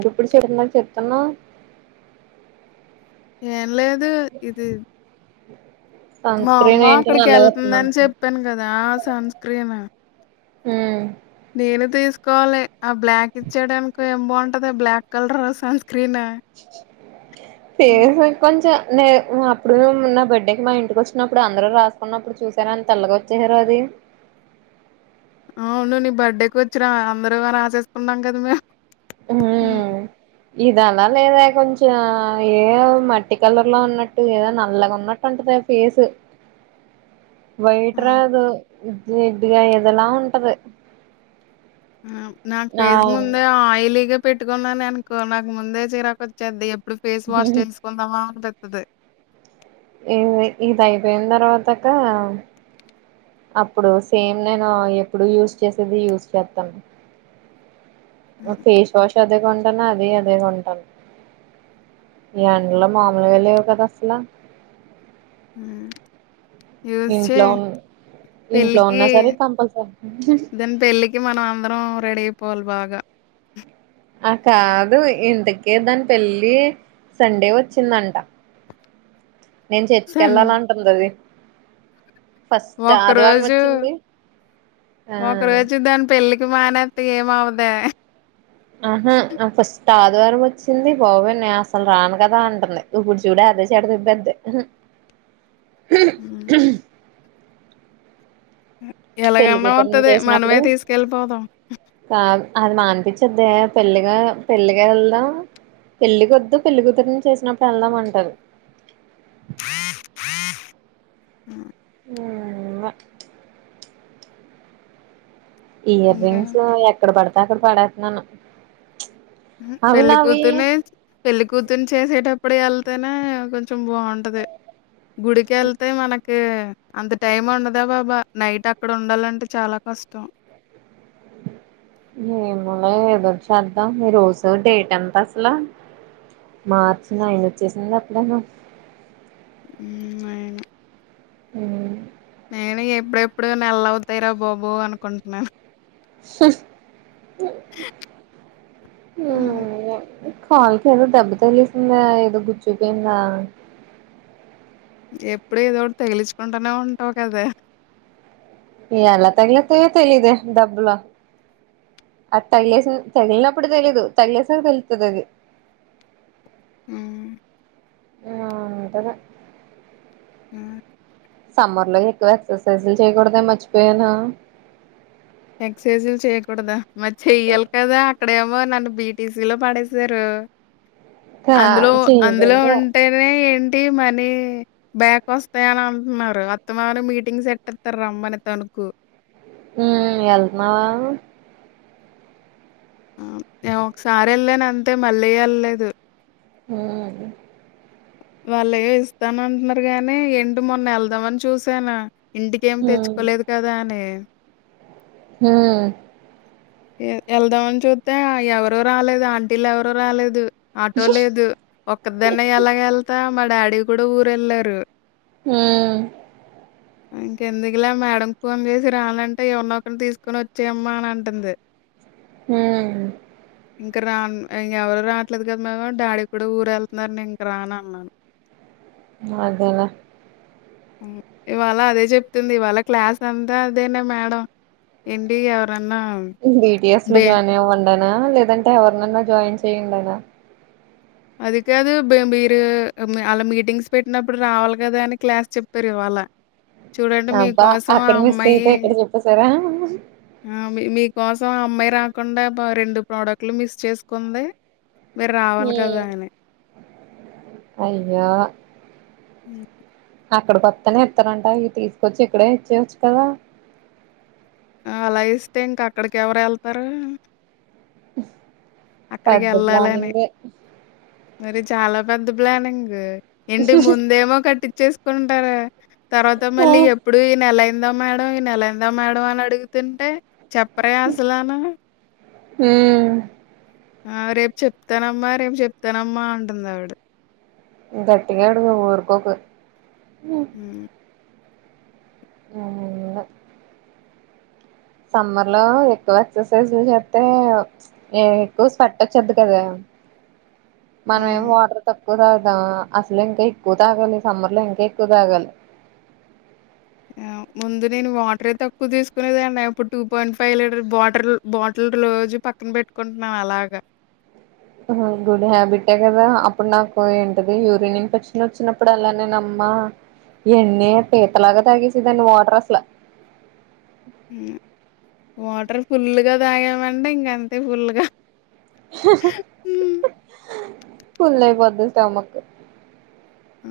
ఇప్పుడు చూడకనే చెప్తున్నావ్ ఏం లేదు ఇది సన్ మా అమ్మ స్క్రీన్ ఏంటి అక్కడికి నల్లగా వెళ్తుందని వస్తుందంటున్నావ్ చెప్పాను కదా ఆ సన్ స్క్రీమ మ్మ్ నేను తీసుకోవాలి ఆ బ్లాక్ ఇచ్చేయడానికి ఏం బాగుంటది బ్లాక్ కలర్ ఏసు క్రీణ ఏస [unintelligible] కొంచ నే అప్పుడు నా బర్త్డేకి మా ఇంటికి వచ్చినప్పుడు అందరు రాసుకున్నప్పుడు చూసానండి తెల్లగా వచ్చేసారు అది అవును నీ బర్త్డేకి వచ్చిర అందరూ రాసేసుకున్నాం కదా మేము హ్మ్. మ్మ్ ఇవాళ నిను ర్యాకుం కొంచెం ఏదో మట్టి కలర్ లో ఉన్నట్టు ఏదో నల్లగా ఉన్నట్టు ఉంటాది ఆ ఫేస్ వైట్ ఆ! రాదు జిడ్డుగా ఎదలా ఉంటది మ్మ్ నాక్ ఆ ఫేస్ ముందే ఆ ఆయిలీగాల్ పెట్టుకున్నాను అనుకో నాకు ముందే చీరాకు వచ్చేద్ది ఎప్పుడు ఫేస్ వాష్ ఇది చేసుకుందామా అని ఉంటాది అదే ఇది అయిపోయిన తర్వాత అక్క అప్పుడు సేమ్ నేను ఎప్పుడు యూస్ చేసేది యూస్ చేత్తాను హ్మ్. ఫేస్ వాష్ అదే కొంటన్న అదే ఎమ్ ఈ ఎండలు మామూలుగా లేవు కదా అసలు మ్మ్ ఇంట్లో ఉంది పెళ్ళికి దాని పెళ్ళికి మనం అందరం రెడీ అ పొవల్ల బాగ ఆ కాదు ఇంతకి దాని పెళ్ళి సండే వచ్చిందంట నేను చర్చి కి సన్ కెళ్ళాల అంటుంది అది ఫస్ట్ ఒక్క ఆదివారం రోజు వచ్చింది ఆ ఒక్క రోజు దాని పెళ్ళికి మానే టు ఏమ్ అవదె ఇక ఆదివారం వచ్చింది బాబొయ్ నేను అసలు రాను కదా అంటుంది ఇప్పుడు చూడేలే అదే [unintelligible] అవున పెళ్ళి ఎలాగన్నా కూతురుని వత్తది చేసినట్లు మనమే తీసుకెళ్ళిపోదాం. అవున అనిపించ్చుదేమో పెళ్ళిగా పెళ్ళిగా వెళ్దాం పెళ్ళికి వొద్దు పెళ్ళి కూతురిని చేసినప్పుడు వెళ్దామంటారు ఉను ఊ ఇవ్వ ఇయర్ ఇంకేం రింగ్స్ ఎక్కడ పడతే అక్కడ పడేస్తున్నాను ఉ అవి నావి పెళ్లికూతుర్నె పెళ్లి కూతుర్ని చేసేటప్పుడు అప్పుడు వెళ్తేనే కొంచెం బాగుంటది గుడికి వెళ్తే మనకి అంత టైం ఉండదా బాబా నైట్ అక్కడ ఉండాలంటే చాలా కష్టం అ ఏములే ఎదురు చేద్దాం ఈ రోజు డేట్ ఎంత అసలు మార్చి నైన్ వచ్చేసింది ఎప్పుడేమో ఊ నైను ఊ నేను ఎప్పుడెప్పుడు నెల్ల అవుతాయి రా బాబో అనుకుంటున్నాను అది కాల్కి ఏదో దెబ్బ తెగిలేసింద ఏదో గుచ్చుపోయిందా ఎప్పుడు ఏదోటి తగిలిచుకుంటానే ఉంటావు కదా ఎలా తగిలేతయో తెలిదు దబ్బల అది తగిలేసిన తగిలినప్పుడు తెలీయదు తగిలేసకు తెలుతది అది ఆ నానుంటలే ఆ! సమ్మర్ లో ఎక్కువ ఎక్సర్సైజ్లు చేయకూడదే మర్చిపోయాను ఎక్ససైజులు చెయ్యకూడదా మరి చెయ్యాల కదా ఇక్కడేమో నన్ను బీటీసీ లో పాడేశారు కా అందులో అందులో చేయకూడదు ఉంటేనే ఏం టి మనీ బ్యాక్ వస్తాయ అని అంటున్నారు అత్తమానం మీటింగ్ సెతేతార రమ్మని తను కు ఊ వెళ్తున్నావా ఆ నే ఒకసారి వెళ్ళాను అంతే మళ్ళీ యలేదు ఊ అవును వాళ్ళు ఏ ఇస్తానంటున్నారు గాని ఏంటి మొన్న వెళ్దామని చూసాను ఇంటికి ఏమి ఉమ్ తెచ్చుకోలేదు కదా అని ఊ వెళ్దామని చూస్తే ఎవరు రాలేదు ఆంటీలు ఎవరు రాలేదు ఆటో లేదు ఒక్కదన్న ఎలాగ వెళ్తా మా డాడీ కూడా ఊరళ్ళారు ఆ ఇంకెందుకులా మేడం కు ఫోన్ చేసి రాలంటే ఎవనొ ఒకరిని తీసుకొని వచ్చాయమ్మా అని అంటుంది ఊ ఇంక రా ఎవరు రాట్లేదు కదా మ డాడీ కూడా ఊరు వెళ్తున్నారు నే ఇంక రాన్ననాను అదెల ఇవాళ అదే చెప్తుంది ఇవాళ క్లాస్ అంతా అదేనే మేడం ఎంటి ఎవరా బిటిఎస్ లో జాయిన్ అవ్వండానా లేదంటే ఎవరినైనా జాయిన్ చేయ్యండనా అది కాదు బ మీరు అలా మీటింగ్స్ పెట్టినప్పుడు రావాలి కదా అని క్లాస్ చెప్పారు ఇవాళ్ళ అబ్బా అక్కడ మిస్ అమ్మాయి అయితే ఇక్కడ చెప్పసారా ఆ మీ మీకోసం అమ్మాయి రాకుండా రెండు ప్రోడక్ట్లు మిస్ చేసుకుంది మీరు రావాలి కదా అని అయ్యో హ్మ్. అక్కడ కొత్తనే ఇస్తారంట ఇ తీసుకొచ్చి ఇక్కడే ఇచ్చేయవచ్చు కదా ఆ అలా ఇస్తే ఇంకా అక్కడికి ఎవరు వెళ్తారు ఉ పెద్ద ప్లానింగ్ ఏ మరి చాలా పెద్ద ప్లానింగ్ ఇంటి ముందేమో కట్టిచ్చేసుకుంటారు తర్వాత మళ్ళీ ఎప్పుడు ఈ నెల అయిందా మేడం ఈ నెల అయిందా మేడం అని అడుగుతుంటే చెప్పారుగా అసలను హ్మ్ ఆ రేపు చెప్తానమ్మా రేపు చెప్తానమ్మా అంటుంది ఆవిడ గటిగా అడుగు ఊర్కొకు హ్మ అదేకాద సమ్మర్ లో ఎక్కువ ఎక్సర్సైజ్లు చేతే ఎక్కువ స్వీట్ వచ్చేది కదా మనమేం హ్మ్. వాటర్ తక్ ఎక్కువ తాగు అసలు ఇంకా ఎక్కువ తాగాలి సమ్మర్ లో ఇంకా ఎక్కువ తాగాలి యాహ్! ముందు నేను వాటరే తక్కువ తీసుకునేదానే ఇప్పుడు two point five litre water bottle రోజు పక్కన పెట్టుకుంటున్నా అలాగా గుడ్ హ్యాబిటే కదా అప్పుడు నాకు ఏంటిది యూరిన్న్ ఇన్ఫెక్షన్ వచ్చినప్పుడు అలానేే ఆ ఎన్ని పీత లాగా తాగేసే దాన్ని వాటర్ అసలు హ్మ వాటర్ ఫుల్గా తాగమంటే ఇంక అంతే ఫుల్గా ఫుల్ అయిపోది స్టమక్ ఆ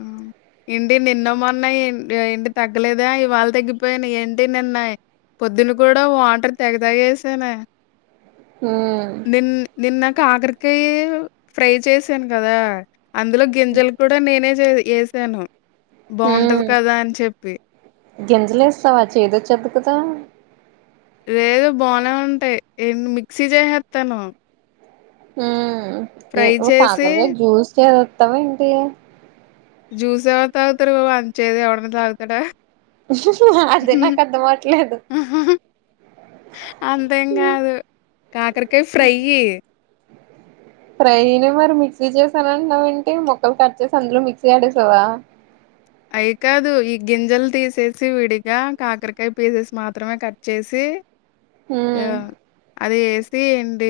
ఏంటి నిన్న మన్నాయి ఏంటి తగ్గలేదా ఇవాళ తగ్గిపోయాను ఏంటి నిన్నయ్ పొద్దున్న కూడా వాటర్ తెగ తాగేసానే ఉమ్ నిన్ నిన్న కాకరకాయ ఫ్రై చేసాను కదా అందులో గింజలు కూడా నేనే వేసాను బాగుంటది కదా అని చెప్పి గింజల వేసేసావా చెందోచేతుంది కదా లేదు బానే ఉంటాయి ఏంటి మిక్సీ చేసేస్తాను హ్మ్ ఏ ఒక చేసి కాకరకాయ జ్యూస్ చేసేస్తావా ఏంటి జ్యూస్ ఎవడ తాగుతారు అంత చేదు ఎవడన్నా తగుతాడ అదే నాక అర్థం అవట్లేదు అంతేం కాదు కాకరకాయ ఫ్రై అ ఫ్రైనే మరి మిక్సీ చేసాన అంటన్నావ ఏంటి మొక్కలు కట్ చేసి అందులో మిక్సీ ఆడేసావా అయి కాదు ఈ గింజలు తీసేసి విడిగా కాకరకాయ పీసెస్ మాత్రమే కట్ చేసి ఏ హ్మ్ అది ఏసి ఏంటి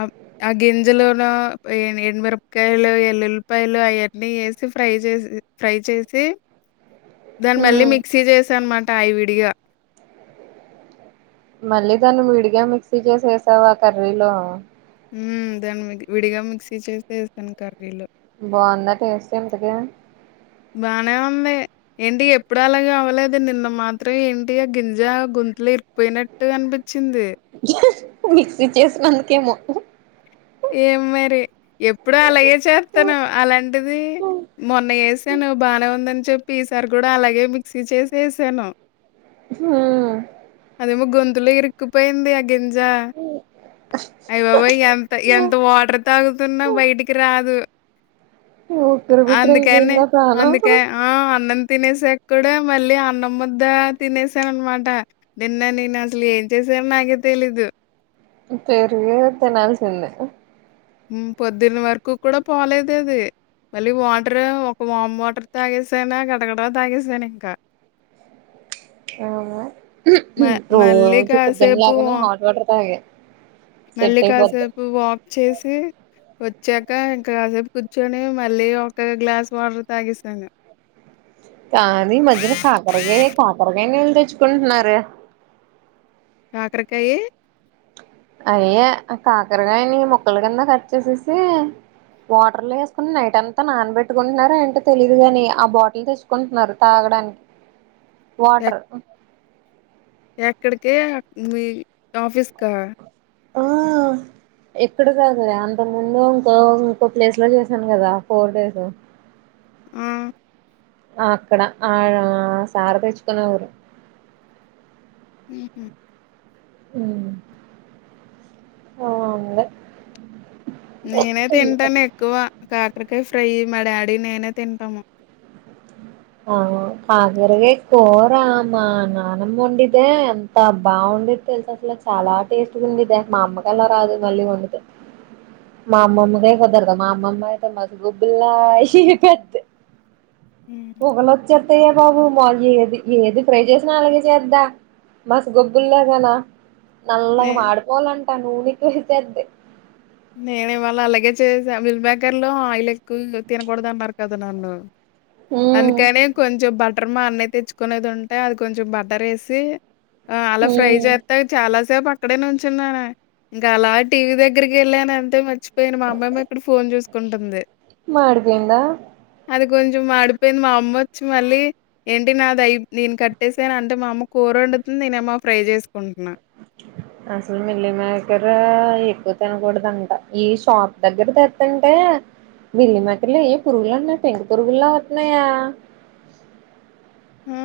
ఆ ఆ గింజలోన ఎండు మిరపకాయలు ఎల్లుల్లిపాయలు అవన్నీ ఏసి ఫ్రై చేసి ఫ్రై చేసి దాన్ని మళ్ళీ హ్మ్ మిక్సీ చేసా అనమాట ఇవిడిగా మళ్ళీ దాన్ని విడిగా మిక్సీ చేసేసావా కర్రీలో హ్మ దాన్ని విడిగా మిక్సీ చేసి యేసెసాను కర్రి బాగుందా టేస్ట్ ఇంతకి బానే ఉంది ఏంటి ఎప్పుడ అలాగ అవ్వలేదు నిన్న మాత్రం ఏంటి ఆ గింజా గొంతులో ఇరిక్కుపోయినట్టు అనిపి చింది మిక్సీ చేసినందుకేమో ఏం మరి ఎప్పుడు అలాగే చేతను అలాంటిది మొన్న ఎస్సెన్ నువ్ బానే ఉందని చెప్పి ఈసారి కూడా అలాగే మిక్సీ చేసేసాను హ్మ బాలే ఇకుపోయిందియే గింజ ఐ బాబోయ్ ఎంత వాటర్ తాగుతున్నా బయటికి రాదు ఉక్కిరి బిక్కిరి అందుకనే అయిపోయిందా ప్రాణం అందుకే ఆ అన్నం తినేసాక్కూడ మళ్ళీ అన్నం ముద్ద తినేసాననమాట. నిన్న నేను అసలేం చేసా న్ నాకే తెలిదు. పెరుగు తినాల్సింది. మ్ పొద్దున వరకు కూడా పోలేదేది. మళ్ళీ వాటర్. ఒక వామ్ వాటర్ తాగేసానా గడగడ తాగేసా నింక అవునా. మ మళ్ళీ రోజు పొద్దున కాసేపు లేవగానే వా హాట్ వాటర్ తాగే మళ్ళీ సెట్ అయిపోద్ది కాసేపు వాక్ చేసి వచ్చాక ఇంకా కాసేపు కూర్చొని మళ్ళీ ఒక గ్లాస్ వాటర్ తాగేసాను. కానీ ఈ మధ్యన నకాకరకాయ్ కాకరకాయ్ నిళ్ తెచ్చుకుంటున్నారు. కాకరకాయే అవియే కాకరగకాయని ముక్కల కింద కట్ చేేసేసి వాటర్లో వేసుకుని నైట్ అంతా నానబెట్టుకుంటున్నారో ఏంటో తెలీదు కాని ఆ బాటిల్ తెచ్చుకుంటున్నారు తాగడానికి ఎక్ వాటర్ ఎక్కడికి మీ ఆఫీస్కా ఆ ఇక్కడ కాదు అంత ముందు ఇంకో ఇంకో ప్లేస్లో చేశాను కదా ఫోర్ డేస్ ఆ అక్కడ ఆడా సార్ తెచ్చుకునే వారు. హు హ్మ్. మ్. అవునండి. నేనే తింటానేక్కువ కాకరకాయ్ ఫ్రై మా డ్యాడి నేనే తింటాము. అ ఆ కాకరకాయ కూరా మా నానమ్మోండితే ఎంత బాగుండెద్ తెలుసా అసలు చాలా టేస్ట్ గుంది. దాన్కి మా అమ్మకలా రాదు మళ్ళీ వండితే మామ్మమ్మకే [unintelligible] మామమ్మయితే మసి బోగ్గుల్లా షేషేద్ది. హ్మ్. పోగలొచ్చత్తయిగ బాబు మా ఏది ఏది ఫ్రై చేసినా అలాగే చేద్దా మసి గొబ్బిల్లాగానా నే నల్లగా మాడుపోవాలంటా నూనేకేసేద్ది. నేనివాళ అలాగే చేసా మిల్ మేకర్లో ఆయిల్ ఎక్కువ తినకూడదన్నారు కదా నన్ను హ్మ్ అందుకని కొంచెం బటర్ మా అన్నయ్య తెచ్చుకునేది ఉంటే అది కొంచం బటరేసి ఆ అలా ఫ్రై హ్మ్ చేత్తే చాలా సేపు అక్కడే నుంచున్నాను. ఇంకా అలా టీవీ దగ్గరికి వెళ్ళానంతే మర్చిపోయిన మా అమ్మమ్మ ఇక్కడ ఫోన్ చూస్కుంటుంది. మడిపోయిందా అది కొంచెం మాడిప్ పోయింది మా అమ్మ వచ్చి మళ్ళీ ఏంటి నాదై నేను కట్టేసాను అంటే మా అమ్మ కూరొండుతుంది నేనేమో ఫ్రై చేసు అసలు మిల్లీమేకరా ఎక్ క్కువ తినకూడదంట ఈ షాప్ దగ్గర తెత్తుంటే మిల్లీ మేకర్లో ఏ పురుగులన్న పెంకి పురుగుల్లా అవుతున్నాయా హా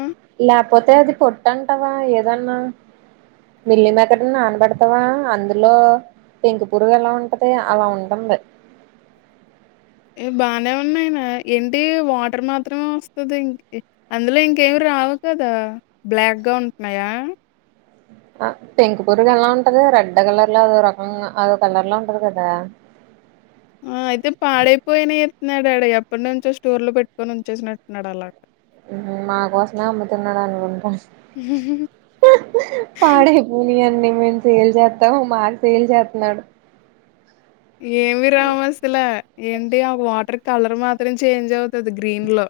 లేకపోతే అది పొట్టంటవా ఏదన్నా మిల్లీ మేకర్లో నానబేడ్తావా అందులో పెంకు పురుగేలా ఉంటది అలా ఉంటుంది. బానే ఉన్నాయనా ఏంటి వాటర్ మాత్రమే వస్తుదింకి అందులో ఇంకేమి రా అవుతదా బ్లాక్గా ఉంటున్నాయా ఆ పెంక్ పురుగా ఎలా ఉంటది రెడ్ కలర్ లో అదో రకంగా అదో కలర్లో ఉంటది కదా [unintelligible] ఆ అయితే పాడైపోయినా నాడాడ ఎప్పటి నుంచో స్టోర్ లో పెట్టుకొని ఉంచేసినట్టుడు అలాగా మా కోసమే అమ్ముతున్నాడు అనుకుంటాను, పాడై పోయినాయి అన్ని మేము సేల్ చేస్తాం మాకు సేల్ చేస్తున్నాడు, ఏమి రావు అసలు ఏంటి ఆ వాటర్ కలర్ మాత్రం చేంజ్ అవుతది గ్రీన్ లో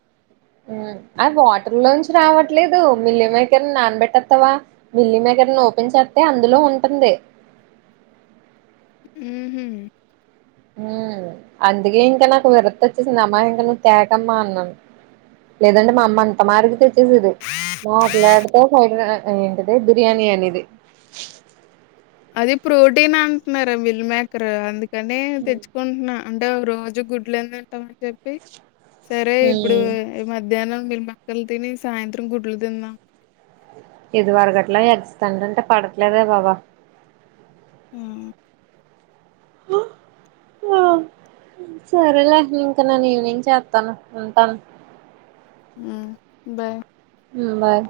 అది వాటర్ లోంచి రావట్లేదు మిల్లి మేకర్ నానబెట్టత్తావా మిల్లి మేక దగర ఓపెన్ చేస్తే అందులో ఉంటుంది. ఉహు ఉ అందుకే ఇంకా నాకు విరక్త్ వచ్చేసింది, అమ్మా ఇంకా నువ్వు తేకమ్మా అన్నాను లేదంటే మా అమ్మ అంత మారికి తెచ్చేసిది. మాట్లాడితే సైడ్ ఏంటిది బిర్యానీ అనేది, అది ప్రోటీన్ అంటున్నారు మిల్ మేకర్ అందుకని తెచ్చుకుంటున్నా, అంటే రోజు గుడ్లుందిింటాంని చెప్పి సరే ఇప్పుడు హ్మ్ మధ్యాహ్నం మిల్మేకల్ తిని సాయంత్రం గుడ్లు తిందాం, ఇది అరగట్లా ఎగ్స్ తింటంటే పడట్లేదే బాబు ఉ ఆ సరేలే ఇంకా నేను ఈవినింగ్ చేస్తాను ఉంటాను, ఉ బాయ్ ఉ బాయ్